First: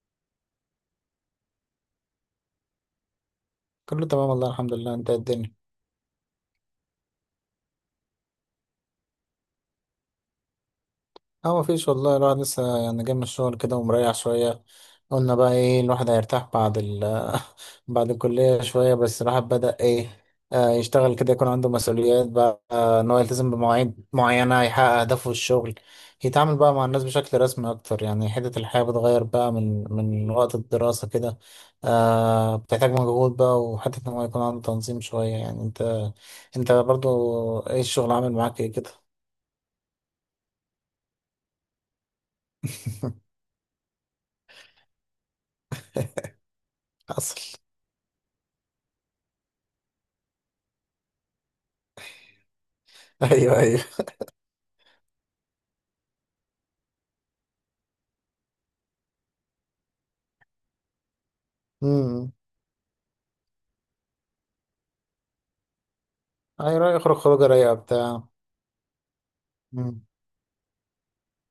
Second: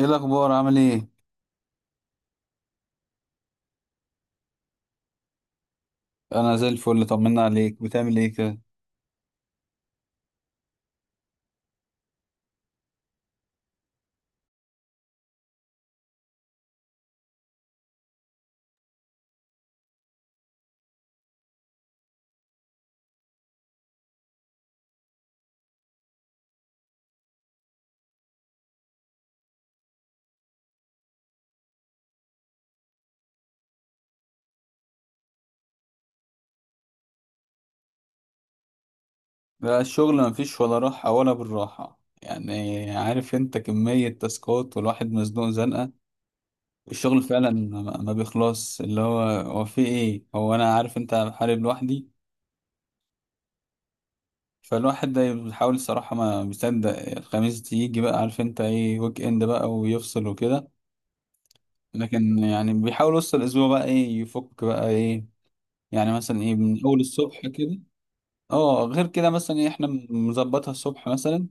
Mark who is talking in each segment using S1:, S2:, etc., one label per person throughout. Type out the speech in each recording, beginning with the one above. S1: ايه الاخبار؟ عامل ايه؟
S2: كله تمام والله، الحمد لله. انت ايه الدنيا؟
S1: انا زي الفل، طمنا عليك، بتعمل ايه كده؟
S2: اه مفيش والله، الواحد لسه يعني جاي من الشغل كده ومريح شوية. قلنا بقى ايه، الواحد هيرتاح بعد بعد الكلية شوية، بس الواحد بدأ ايه، يشتغل كده، يكون عنده مسؤوليات بقى، ان هو يلتزم بمواعيد معينة، يحقق أهدافه في الشغل، يتعامل بقى مع الناس بشكل رسمي أكتر. يعني حتة الحياة بتغير بقى من وقت الدراسة كده. بتحتاج مجهود بقى، وحتة ان هو يكون عنده تنظيم شوية. يعني انت برضو ايه الشغل عامل معاك ايه كده؟
S1: لا، الشغل مفيش ولا راحه ولا بالراحه، يعني عارف انت، كميه تاسكات والواحد مزنوق زنقه. الشغل
S2: حصل.
S1: فعلا ما بيخلص، اللي هو في ايه، هو انا عارف انت، بحارب لوحدي.
S2: ايوه ايوه.
S1: فالواحد ده بيحاول الصراحه ما بيصدق الخميس تيجي بقى، عارف انت ايه، ويك اند بقى ويفصل وكده.
S2: امم.
S1: لكن يعني بيحاول وسط الاسبوع بقى ايه يفك بقى ايه. يعني مثلا ايه، من
S2: ايوه،
S1: اول
S2: يخرج
S1: الصبح
S2: خروجه رايقه
S1: كده.
S2: بتاع.
S1: اه، غير كده مثلا إيه، احنا
S2: امم.
S1: مظبطها الصبح مثلا،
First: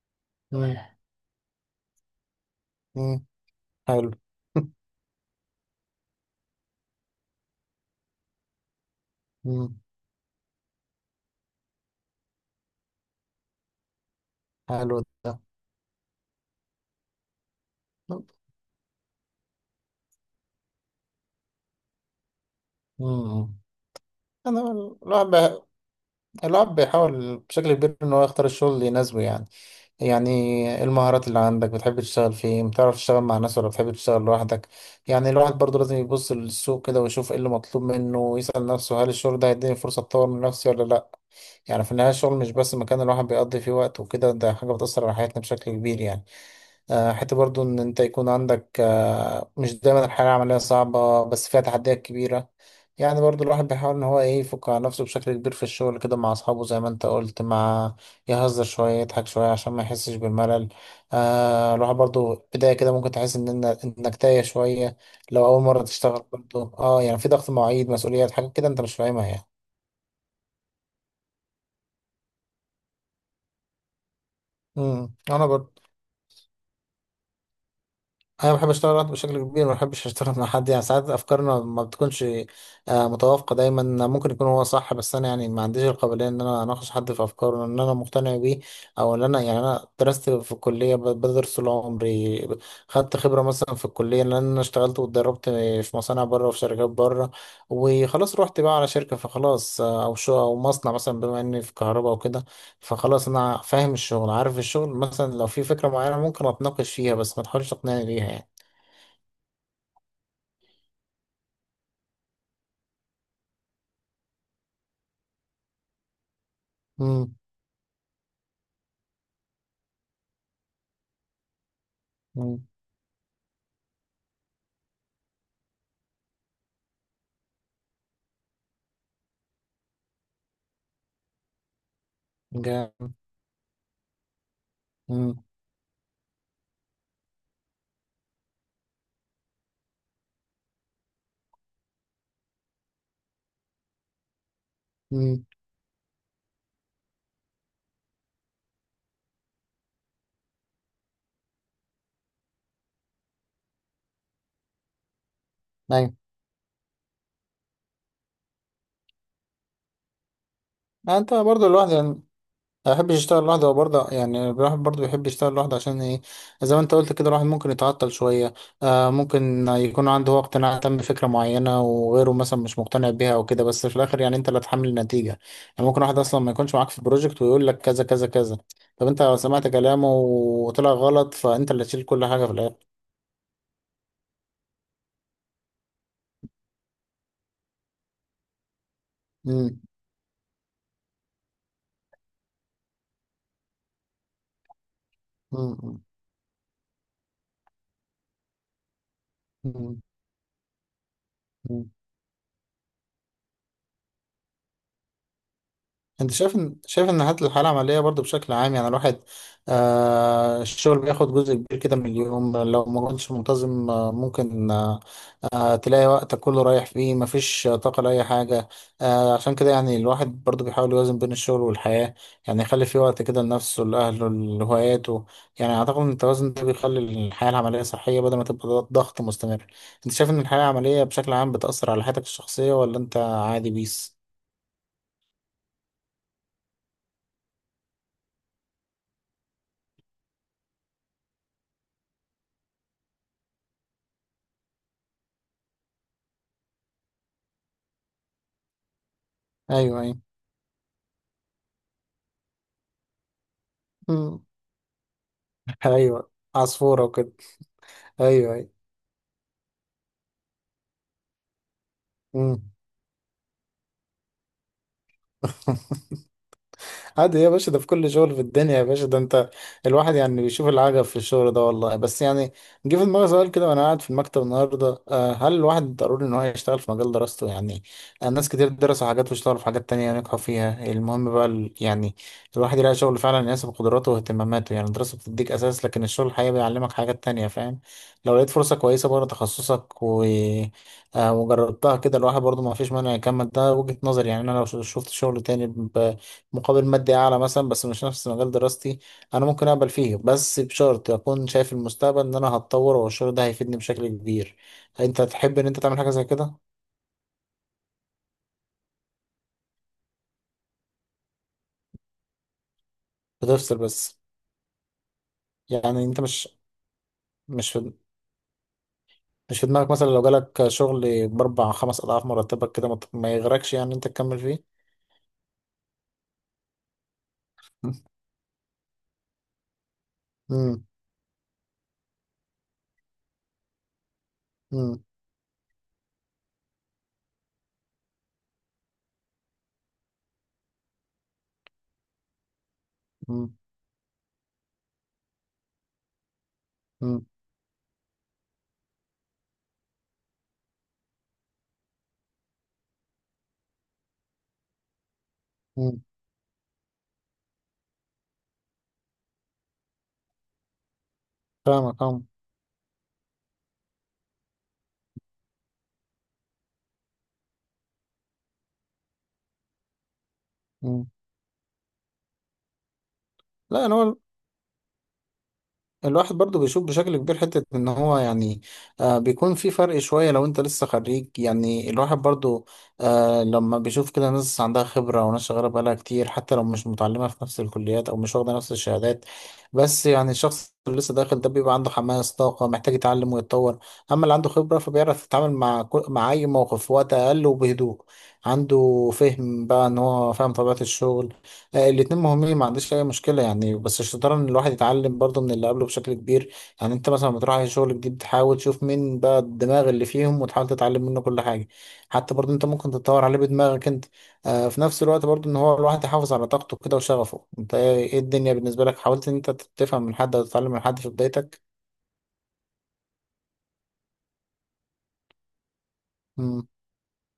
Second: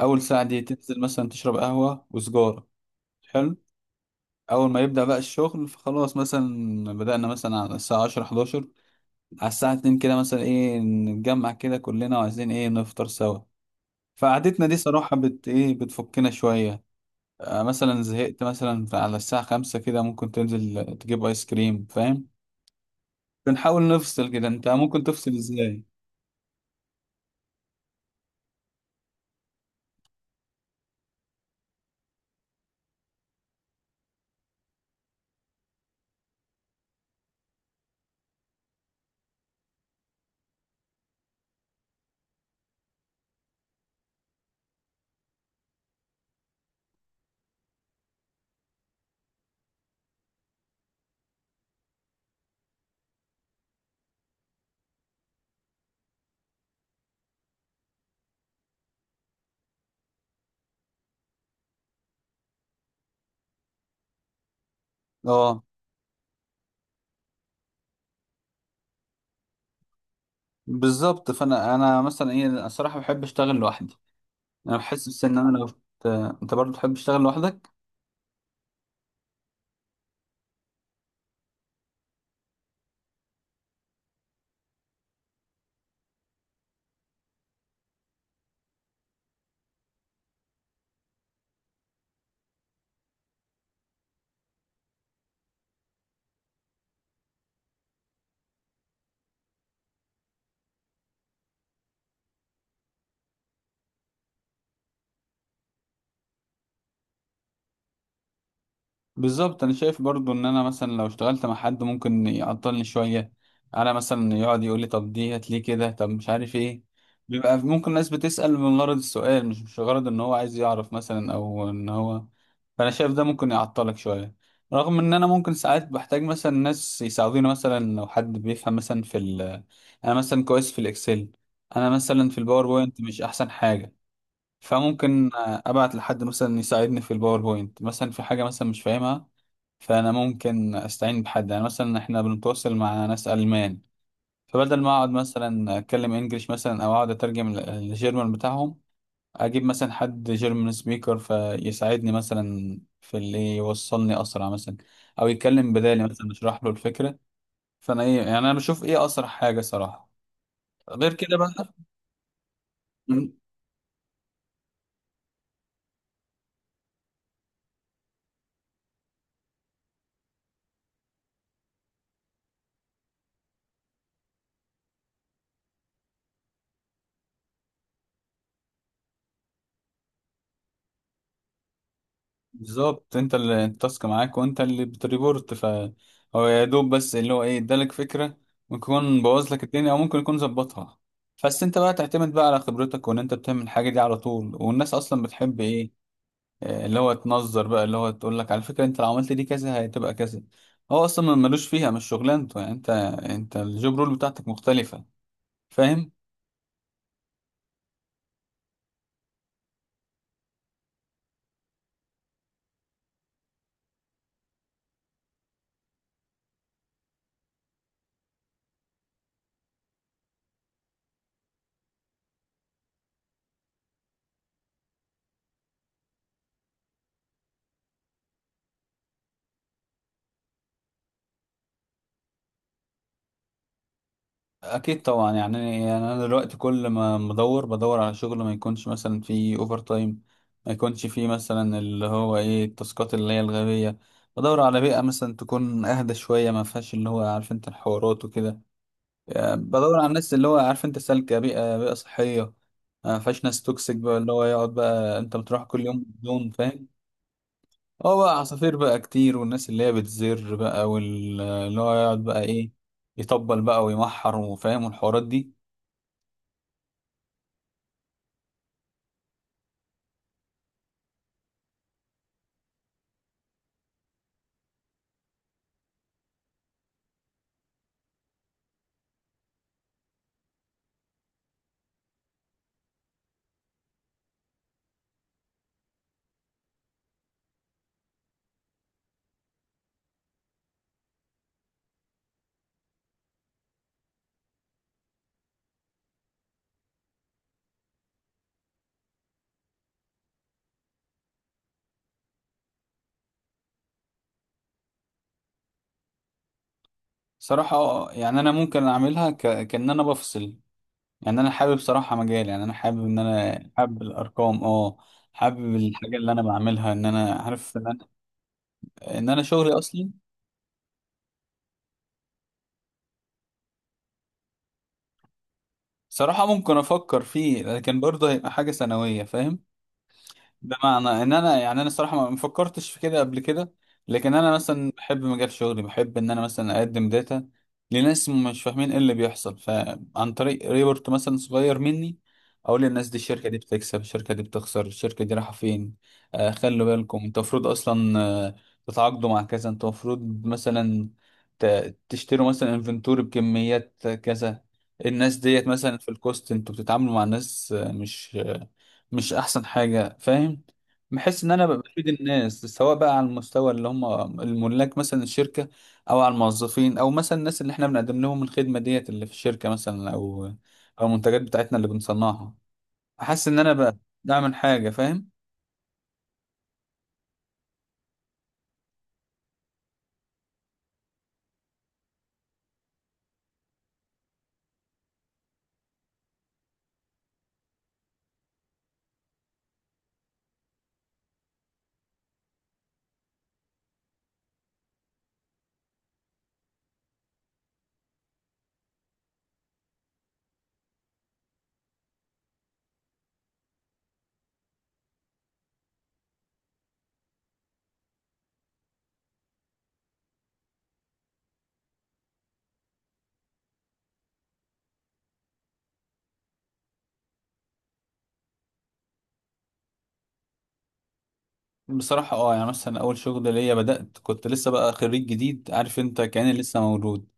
S1: اول ساعة دي
S2: امم.
S1: تنزل مثلا تشرب قهوة وسجارة.
S2: أمم.
S1: حلو.
S2: حلو.
S1: اول ما يبدأ بقى الشغل فخلاص، مثلا بدأنا مثلا على الساعة 10 11، على الساعة
S2: امم.
S1: 2 كده مثلا ايه نتجمع كده كلنا، وعايزين ايه نفطر سوا. فقعدتنا دي
S2: حلو.
S1: صراحة
S2: ده.
S1: ايه، بتفكنا شوية. مثلا زهقت مثلا على الساعة 5 كده، ممكن تنزل تجيب ايس كريم، فاهم.
S2: امم.
S1: بنحاول نفصل كده.
S2: انا
S1: انت ممكن
S2: الواحد
S1: تفصل
S2: بي-
S1: ازاي؟
S2: الواحد بيحاول بشكل كبير ان هو يختار الشغل اللي يناسبه. يعني يعني إيه المهارات اللي عندك، بتحب تشتغل فين، بتعرف تشتغل مع ناس ولا بتحب تشتغل لوحدك. يعني الواحد برضه لازم يبص للسوق كده ويشوف ايه اللي مطلوب منه، ويسأل نفسه هل الشغل ده هيديني فرصة اتطور من نفسي ولا لا. يعني في النهاية الشغل مش بس مكان الواحد بيقضي فيه وقت وكده، ده حاجة بتأثر على حياتنا بشكل كبير. يعني حتى برضو إن أنت يكون عندك مش دايما الحياة العملية صعبة، بس فيها تحديات كبيرة. يعني برضو الواحد بيحاول إن هو إيه يفك على نفسه بشكل كبير في الشغل كده مع أصحابه، زي ما أنت قلت، مع يهزر شوية، يضحك شوية عشان ما يحسش بالملل. الواحد برضو بداية كده ممكن تحس إن إنك تايه شوية لو
S1: اه.
S2: أول مرة تشتغل. برضو يعني في ضغط مواعيد، مسؤوليات، حاجات كده أنت مش فاهمها. يعني
S1: بالظبط، فانا مثلا ايه الصراحه بحب اشتغل لوحدي. انا بحس
S2: امم،
S1: بس ان
S2: أنا
S1: انا لو
S2: برضو
S1: ت- انت برضه بتحب تشتغل لوحدك؟
S2: انا بحب اشتغل لوحدي بشكل كبير، ما بحبش اشتغل مع حد. يعني ساعات افكارنا ما بتكونش متوافقه دايما. ممكن يكون هو صح، بس انا يعني ما عنديش القابليه ان انا اناقش حد في افكاره ان انا مقتنع بيه، او ان انا يعني انا درست في الكليه، بدرس طول عمري، خدت خبره مثلا في الكليه لان انا اشتغلت واتدربت في مصانع بره وفي شركات بره، وخلاص رحت بقى على شركه فخلاص، او شو او مصنع مثلا، بما اني في كهرباء وكده. فخلاص انا فاهم الشغل، عارف الشغل، مثلا لو في فكره معينه ممكن اتناقش فيها، بس ما تحاولش تقنعني بيها. يعني
S1: بالظبط، انا شايف برضو ان انا مثلا لو اشتغلت مع حد ممكن يعطلني شويه. انا مثلا يقعد يقول لي طب دي هات ليه كده، طب مش عارف ايه.
S2: مم.
S1: بيبقى ممكن ناس بتسأل من غرض السؤال، مش غرض ان هو عايز يعرف مثلا، او ان هو،
S2: مم.
S1: فانا شايف ده ممكن يعطلك شويه. رغم ان انا ممكن ساعات بحتاج مثلا ناس يساعدوني، مثلا لو حد بيفهم مثلا في ال، انا مثلا كويس في الاكسل، انا مثلا في الباوربوينت
S2: جامد.
S1: مش احسن حاجه. فممكن
S2: مم.
S1: ابعت لحد مثلا يساعدني في الباوربوينت، مثلا في حاجه مثلا مش فاهمها. فانا ممكن استعين بحد، يعني مثلا احنا بنتواصل مع ناس المان، فبدل ما اقعد
S2: مم.
S1: مثلا اتكلم انجليش مثلا، او اقعد اترجم الجيرمان بتاعهم، اجيب مثلا حد جيرمان سبيكر فيساعدني مثلا في اللي يوصلني اسرع مثلا، او يتكلم بدالي
S2: أيوة.
S1: مثلا، اشرح له الفكره. فانا ايه يعني، انا بشوف ايه اسرع حاجه صراحه. غير
S2: أنت
S1: كده بقى،
S2: برضه لوحدي. يعني ما بحبش أشتغل لوحدي وبرضه يعني الواحد برضه بيحب يشتغل لوحده عشان إيه، زي ما أنت قلت كده، الواحد ممكن يتعطل شوية. ممكن يكون عنده هو اقتناع تام بفكرة معينة وغيره مثلا مش مقتنع بيها أو كده، بس في الآخر يعني أنت اللي هتحمل النتيجة. يعني ممكن واحد أصلا ما يكونش معاك في البروجكت ويقول لك كذا كذا كذا. طب أنت لو سمعت كلامه وطلع غلط، فأنت اللي تشيل كل حاجة في الآخر.
S1: بالظبط، انت اللي التاسك معاك وانت اللي بتريبورت، فهو يا دوب بس اللي هو ايه، ادالك فكره، ممكن يكون بوظ لك
S2: مم.
S1: الدنيا او ممكن يكون ظبطها. بس انت بقى تعتمد بقى على خبرتك، وان انت بتعمل الحاجه دي على طول، والناس اصلا بتحب ايه،
S2: مم.
S1: اه، اللي هو تنظر بقى، اللي هو تقول لك على فكره انت لو عملت دي كذا
S2: مم.
S1: هتبقى كذا. هو اصلا ملوش فيها،
S2: مم.
S1: مش شغلانته، يعني انت، انت الجوب رول بتاعتك مختلفه، فاهم.
S2: انت شايف ان الحالة العملية برضو بشكل عام، يعني الواحد الشغل بياخد جزء كبير كده من اليوم. لو ما كنتش منتظم ممكن تلاقي وقتك كله رايح فيه، مفيش طاقة لأي حاجة. عشان كده يعني الواحد برضو بيحاول يوازن بين الشغل والحياة. يعني يخلي فيه وقت كده لنفسه، لأهله، لهواياته. يعني أعتقد إن التوازن ده بيخلي الحياة العملية صحية بدل ما تبقى ضغط مستمر. انت شايف ان الحياة العملية بشكل عام بتأثر على حياتك الشخصية، ولا انت عادي بيس؟
S1: اكيد طبعا. يعني انا دلوقتي كل ما بدور بدور على شغل ما يكونش مثلا فيه اوفر تايم، ما يكونش فيه مثلا اللي هو ايه التاسكات اللي هي الغبيه. بدور على بيئه مثلا تكون اهدى شويه، ما فيهاش اللي هو عارف انت الحوارات وكده. يعني بدور على
S2: ايوه
S1: الناس اللي هو عارف انت سالكه، بيئه بيئه صحيه، ما فيهاش ناس توكسيك بقى، اللي
S2: ايوه.
S1: هو يقعد بقى انت بتروح كل يوم
S2: ايوه،
S1: بدون، فاهم.
S2: عصفورة وكده.
S1: هو بقى
S2: ايوه ايوه.
S1: عصافير بقى كتير، والناس اللي هي بتزر بقى، واللي هو يقعد بقى
S2: مم.
S1: ايه، يطبل بقى ويمحر وفاهم، والحوارات دي.
S2: عادي يا باشا، ده في كل شغل في الدنيا يا باشا. ده انت الواحد يعني بيشوف العجب في الشغل ده والله. بس يعني جه في دماغي سؤال كده وانا قاعد في المكتب النهارده، هل الواحد ضروري ان هو يشتغل في مجال دراسته؟ يعني ناس كتير درسوا حاجات واشتغلوا في حاجات تانية نجحوا فيها. المهم بقى يعني الواحد يلاقي شغل فعلا يناسب قدراته واهتماماته. يعني الدراسة بتديك اساس، لكن الشغل الحقيقي بيعلمك حاجات تانية، فاهم. لو لقيت فرصة كويسة بره تخصصك و وجربتها كده، الواحد برضه ما فيش مانع يكمل. ده وجهة نظري. يعني انا لو شفت شغل تاني مقابل مادي أعلى مثلا بس مش نفس مجال دراستي، أنا ممكن أقبل فيه، بس بشرط أكون شايف المستقبل إن أنا هتطور والشغل ده هيفيدني بشكل كبير. أنت تحب إن أنت تعمل حاجة زي كده؟
S1: صراحة يعني أنا ممكن أعملها كأن أنا بفصل. يعني أنا حابب صراحة مجال، يعني أنا حابب إن أنا
S2: بتفصل
S1: حابب
S2: بس؟
S1: الأرقام حابب
S2: يعني
S1: الحاجة
S2: أنت
S1: اللي أنا بعملها، إن أنا
S2: مش
S1: عارف إن
S2: في
S1: أنا، إن أنا
S2: مش في
S1: شغلي
S2: دماغك مثلا
S1: أصلا.
S2: لو جالك شغل بأربع خمس أضعاف مرتبك كده ما يغرقش، يعني أنت تكمل فيه؟
S1: صراحة ممكن أفكر فيه، لكن برضه هيبقى حاجة ثانوية، فاهم.
S2: مم.
S1: بمعنى ان انا، يعني انا الصراحه ما فكرتش في كده قبل كده. لكن انا مثلا
S2: مم.
S1: بحب مجال شغلي، بحب ان انا مثلا اقدم داتا لناس مش فاهمين ايه اللي بيحصل، فعن طريق ريبورت مثلا صغير مني، اقول للناس دي الشركه
S2: مم.
S1: دي بتكسب، الشركه دي بتخسر، الشركه دي رايحه فين. خلوا بالكم،
S2: مم.
S1: انتوا المفروض اصلا تتعاقدوا مع كذا، انتوا المفروض مثلا تشتروا مثلا انفنتوري بكميات كذا، الناس ديت مثلا
S2: مم.
S1: في الكوست انتوا بتتعاملوا مع ناس مش مش احسن حاجه، فاهم. بحس ان انا ببقى
S2: فاهمك
S1: بفيد
S2: فاهمك.
S1: الناس، سواء بقى على المستوى اللي هم الملاك مثلا الشركه، او على الموظفين، او مثلا الناس اللي احنا بنقدم لهم الخدمه ديت اللي في الشركه مثلا، او او
S2: مم.
S1: المنتجات بتاعتنا اللي بنصنعها. احس ان انا
S2: لا
S1: بقى
S2: أنا
S1: بعمل حاجه، فاهم.
S2: الواحد برضو بيشوف بشكل كبير حتة ان هو يعني بيكون في فرق شوية لو انت لسه خريج. يعني الواحد برضو لما بيشوف كده ناس عندها خبرة، وناس شغالة بقالها كتير حتى لو مش متعلمة في نفس الكليات او مش واخدة نفس الشهادات. بس يعني الشخص اللي لسه داخل ده بيبقى عنده حماس، طاقة، محتاج يتعلم ويتطور. اما اللي عنده خبرة فبيعرف يتعامل مع مع اي موقف في وقت اقل وبهدوء. عنده فهم بقى ان هو فاهم طبيعة الشغل. الاتنين مهمين، ما عنديش اي مشكله. يعني بس الشطاره ان الواحد يتعلم برضه من اللي قبله بشكل كبير. يعني انت مثلا لما تروح على شغل جديد تحاول تشوف مين بقى الدماغ اللي فيهم، وتحاول تتعلم منه كل حاجه. حتى برضه انت ممكن تتطور عليه بدماغك انت. في نفس الوقت برضه ان هو الواحد يحافظ على طاقته كده وشغفه. انت ايه إيه الدنيا بالنسبه لك؟ حاولت ان انت تفهم من حد او تتعلم من حد في بدايتك؟
S1: بصراحه اه، يعني مثلا اول شغل ليا بدات كنت لسه بقى خريج جديد، عارف انت، كاني
S2: امم.
S1: لسه مولود.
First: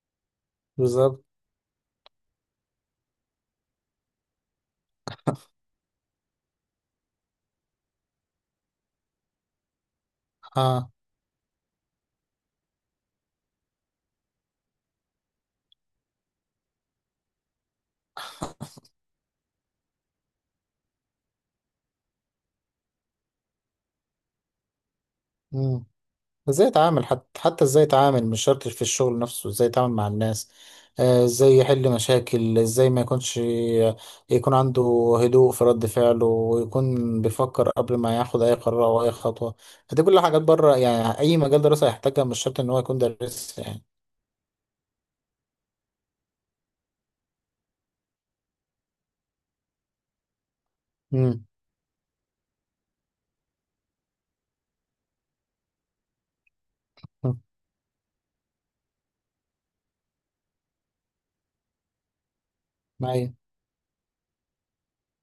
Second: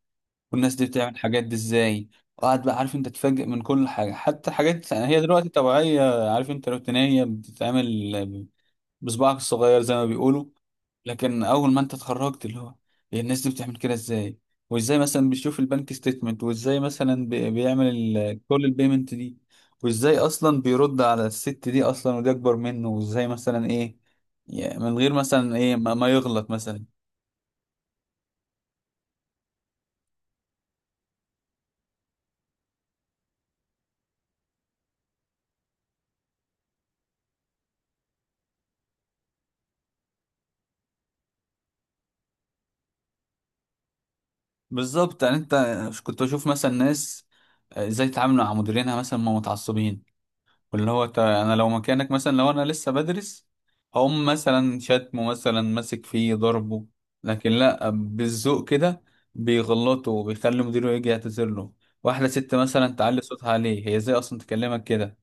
S1: والناس دي بتعمل
S2: بالظبط.
S1: الحاجات دي ازاي؟ وقعد بقى عارف انت تتفاجئ من كل حاجه، حتى حاجات هي دلوقتي طبيعيه عارف انت، روتينيه بتتعمل بصباعك الصغير زي ما بيقولوا. لكن اول ما انت اتخرجت اللي هو، إيه الناس دي بتعمل كده ازاي؟ وازاي مثلا بيشوف البنك ستيتمنت، وازاي مثلا بيعمل كل البيمنت دي، وازاي اصلا بيرد على الست دي اصلا ودي اكبر منه، وازاي مثلا ايه، يعني من غير مثلا ايه
S2: اه.
S1: ما يغلط
S2: ازاي
S1: مثلا.
S2: اتعامل، حتى ازاي اتعامل، مش شرط في الشغل نفسه، ازاي اتعامل مع الناس. ازاي يحل مشاكل، ازاي ما يكونش، يكون عنده هدوء في رد فعله، ويكون بيفكر قبل ما ياخد اي قرار او اي خطوة. دي كل حاجات بره يعني اي مجال دراسة يحتاجها، مش شرط ان هو يكون دارس. يعني
S1: بالظبط. يعني انت كنت بشوف مثلا ناس ازاي يتعاملوا مع مديرينها مثلا ما متعصبين. واللي هو
S2: امم.
S1: انا لو مكانك مثلا، لو انا لسه بدرس، هقوم مثلا شتمه مثلا ماسك فيه ضربه، لكن لا، بالذوق كده، بيغلطه وبيخلي مديره يجي يعتذر له. واحده ست مثلا تعلي
S2: ايوه.
S1: صوتها عليه، هي ازاي اصلا تكلمك كده؟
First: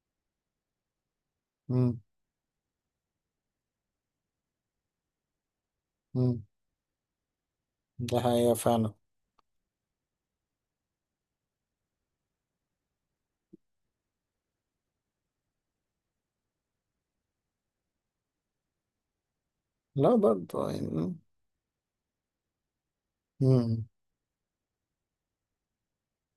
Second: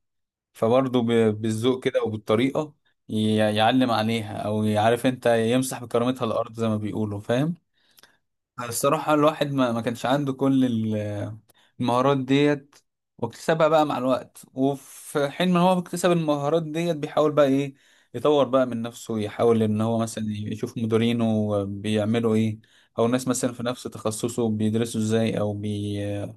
S1: فبرضه بالذوق
S2: امم.
S1: كده وبالطريقه يعلم عليها، او يعرف انت يمسح بكرامتها
S2: امم.
S1: الارض زي ما بيقولوا، فاهم.
S2: ده حقيقة فعلا.
S1: الصراحه الواحد ما كانش عنده كل المهارات ديت، واكتسبها بقى مع الوقت، وفي حين ما هو بيكتسب المهارات ديت، بيحاول بقى ايه يطور بقى من نفسه، يحاول ان هو
S2: لا
S1: مثلا
S2: برضه
S1: يشوف
S2: يعني.
S1: مديرينه بيعملوا ايه، او ناس مثلا في نفس
S2: امم.
S1: تخصصه بيدرسوا ازاي، او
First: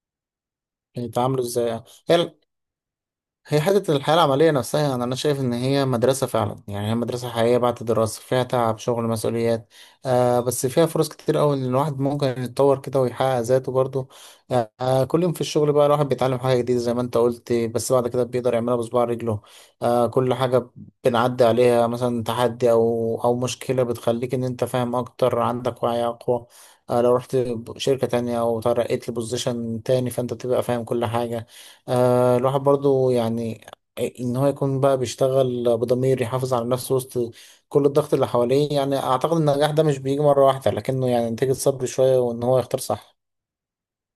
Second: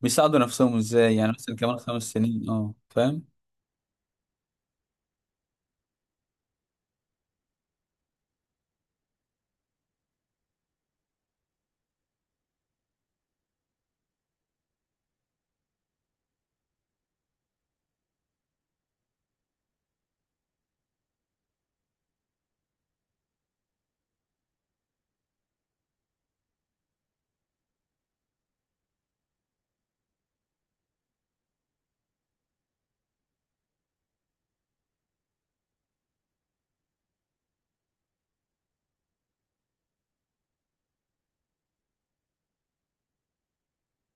S1: بيساعدوا نفسهم ازاي، يعني
S2: يتعاملوا
S1: مثلا
S2: ازاي
S1: كمان خمس
S2: يعني.
S1: سنين فاهم.
S2: هي حتة الحياة العملية نفسها، يعني أنا شايف إن هي مدرسة فعلا. يعني هي مدرسة حقيقية بعد الدراسة، فيها تعب، شغل، مسؤوليات، بس فيها فرص كتير أوي إن الواحد ممكن يتطور كده ويحقق ذاته برضه. كل يوم في الشغل بقى الواحد بيتعلم حاجة جديدة زي ما أنت قلت، بس بعد كده بيقدر يعملها بصباع رجله. كل حاجة بنعدي عليها مثلا، تحدي أو مشكلة، بتخليك إن أنت فاهم أكتر، عندك وعي أقوى. لو رحت شركة تانية أو ترقيت لبوزيشن تاني، فأنت تبقى فاهم كل حاجة. الواحد برضو يعني ان هو يكون بقى بيشتغل بضمير، يحافظ على نفسه وسط كل الضغط اللي حواليه. يعني اعتقد ان النجاح ده مش بيجي مرة واحدة، لكنه يعني نتيجة صبر شوية وان هو يختار صح.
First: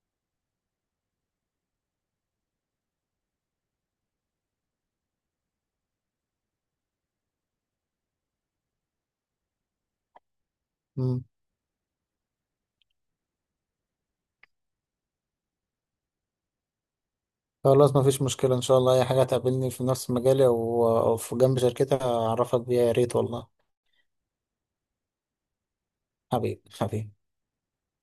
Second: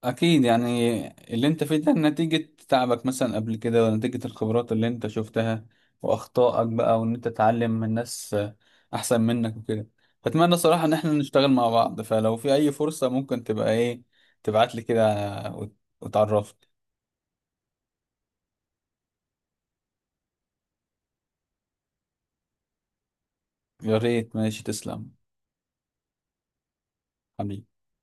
S1: اكيد. يعني اللي انت فيه ده نتيجة تعبك مثلا قبل كده، ونتيجة الخبرات اللي انت شفتها واخطائك بقى، وان انت تتعلم من ناس احسن منك وكده. فاتمنى صراحة ان احنا
S2: مم.
S1: نشتغل مع بعض، فلو في اي فرصة ممكن تبقى ايه تبعت لي كده، وتعرفني.
S2: خلاص مفيش مشكلة، ان شاء الله اي حاجة هتقابلني في نفس مجالي أو في جنب شركتي هعرفك بيها. يا ريت والله.
S1: يا ريت، ماشي، تسلم.
S2: حبيبي حبيبي.
S1: حبيبي.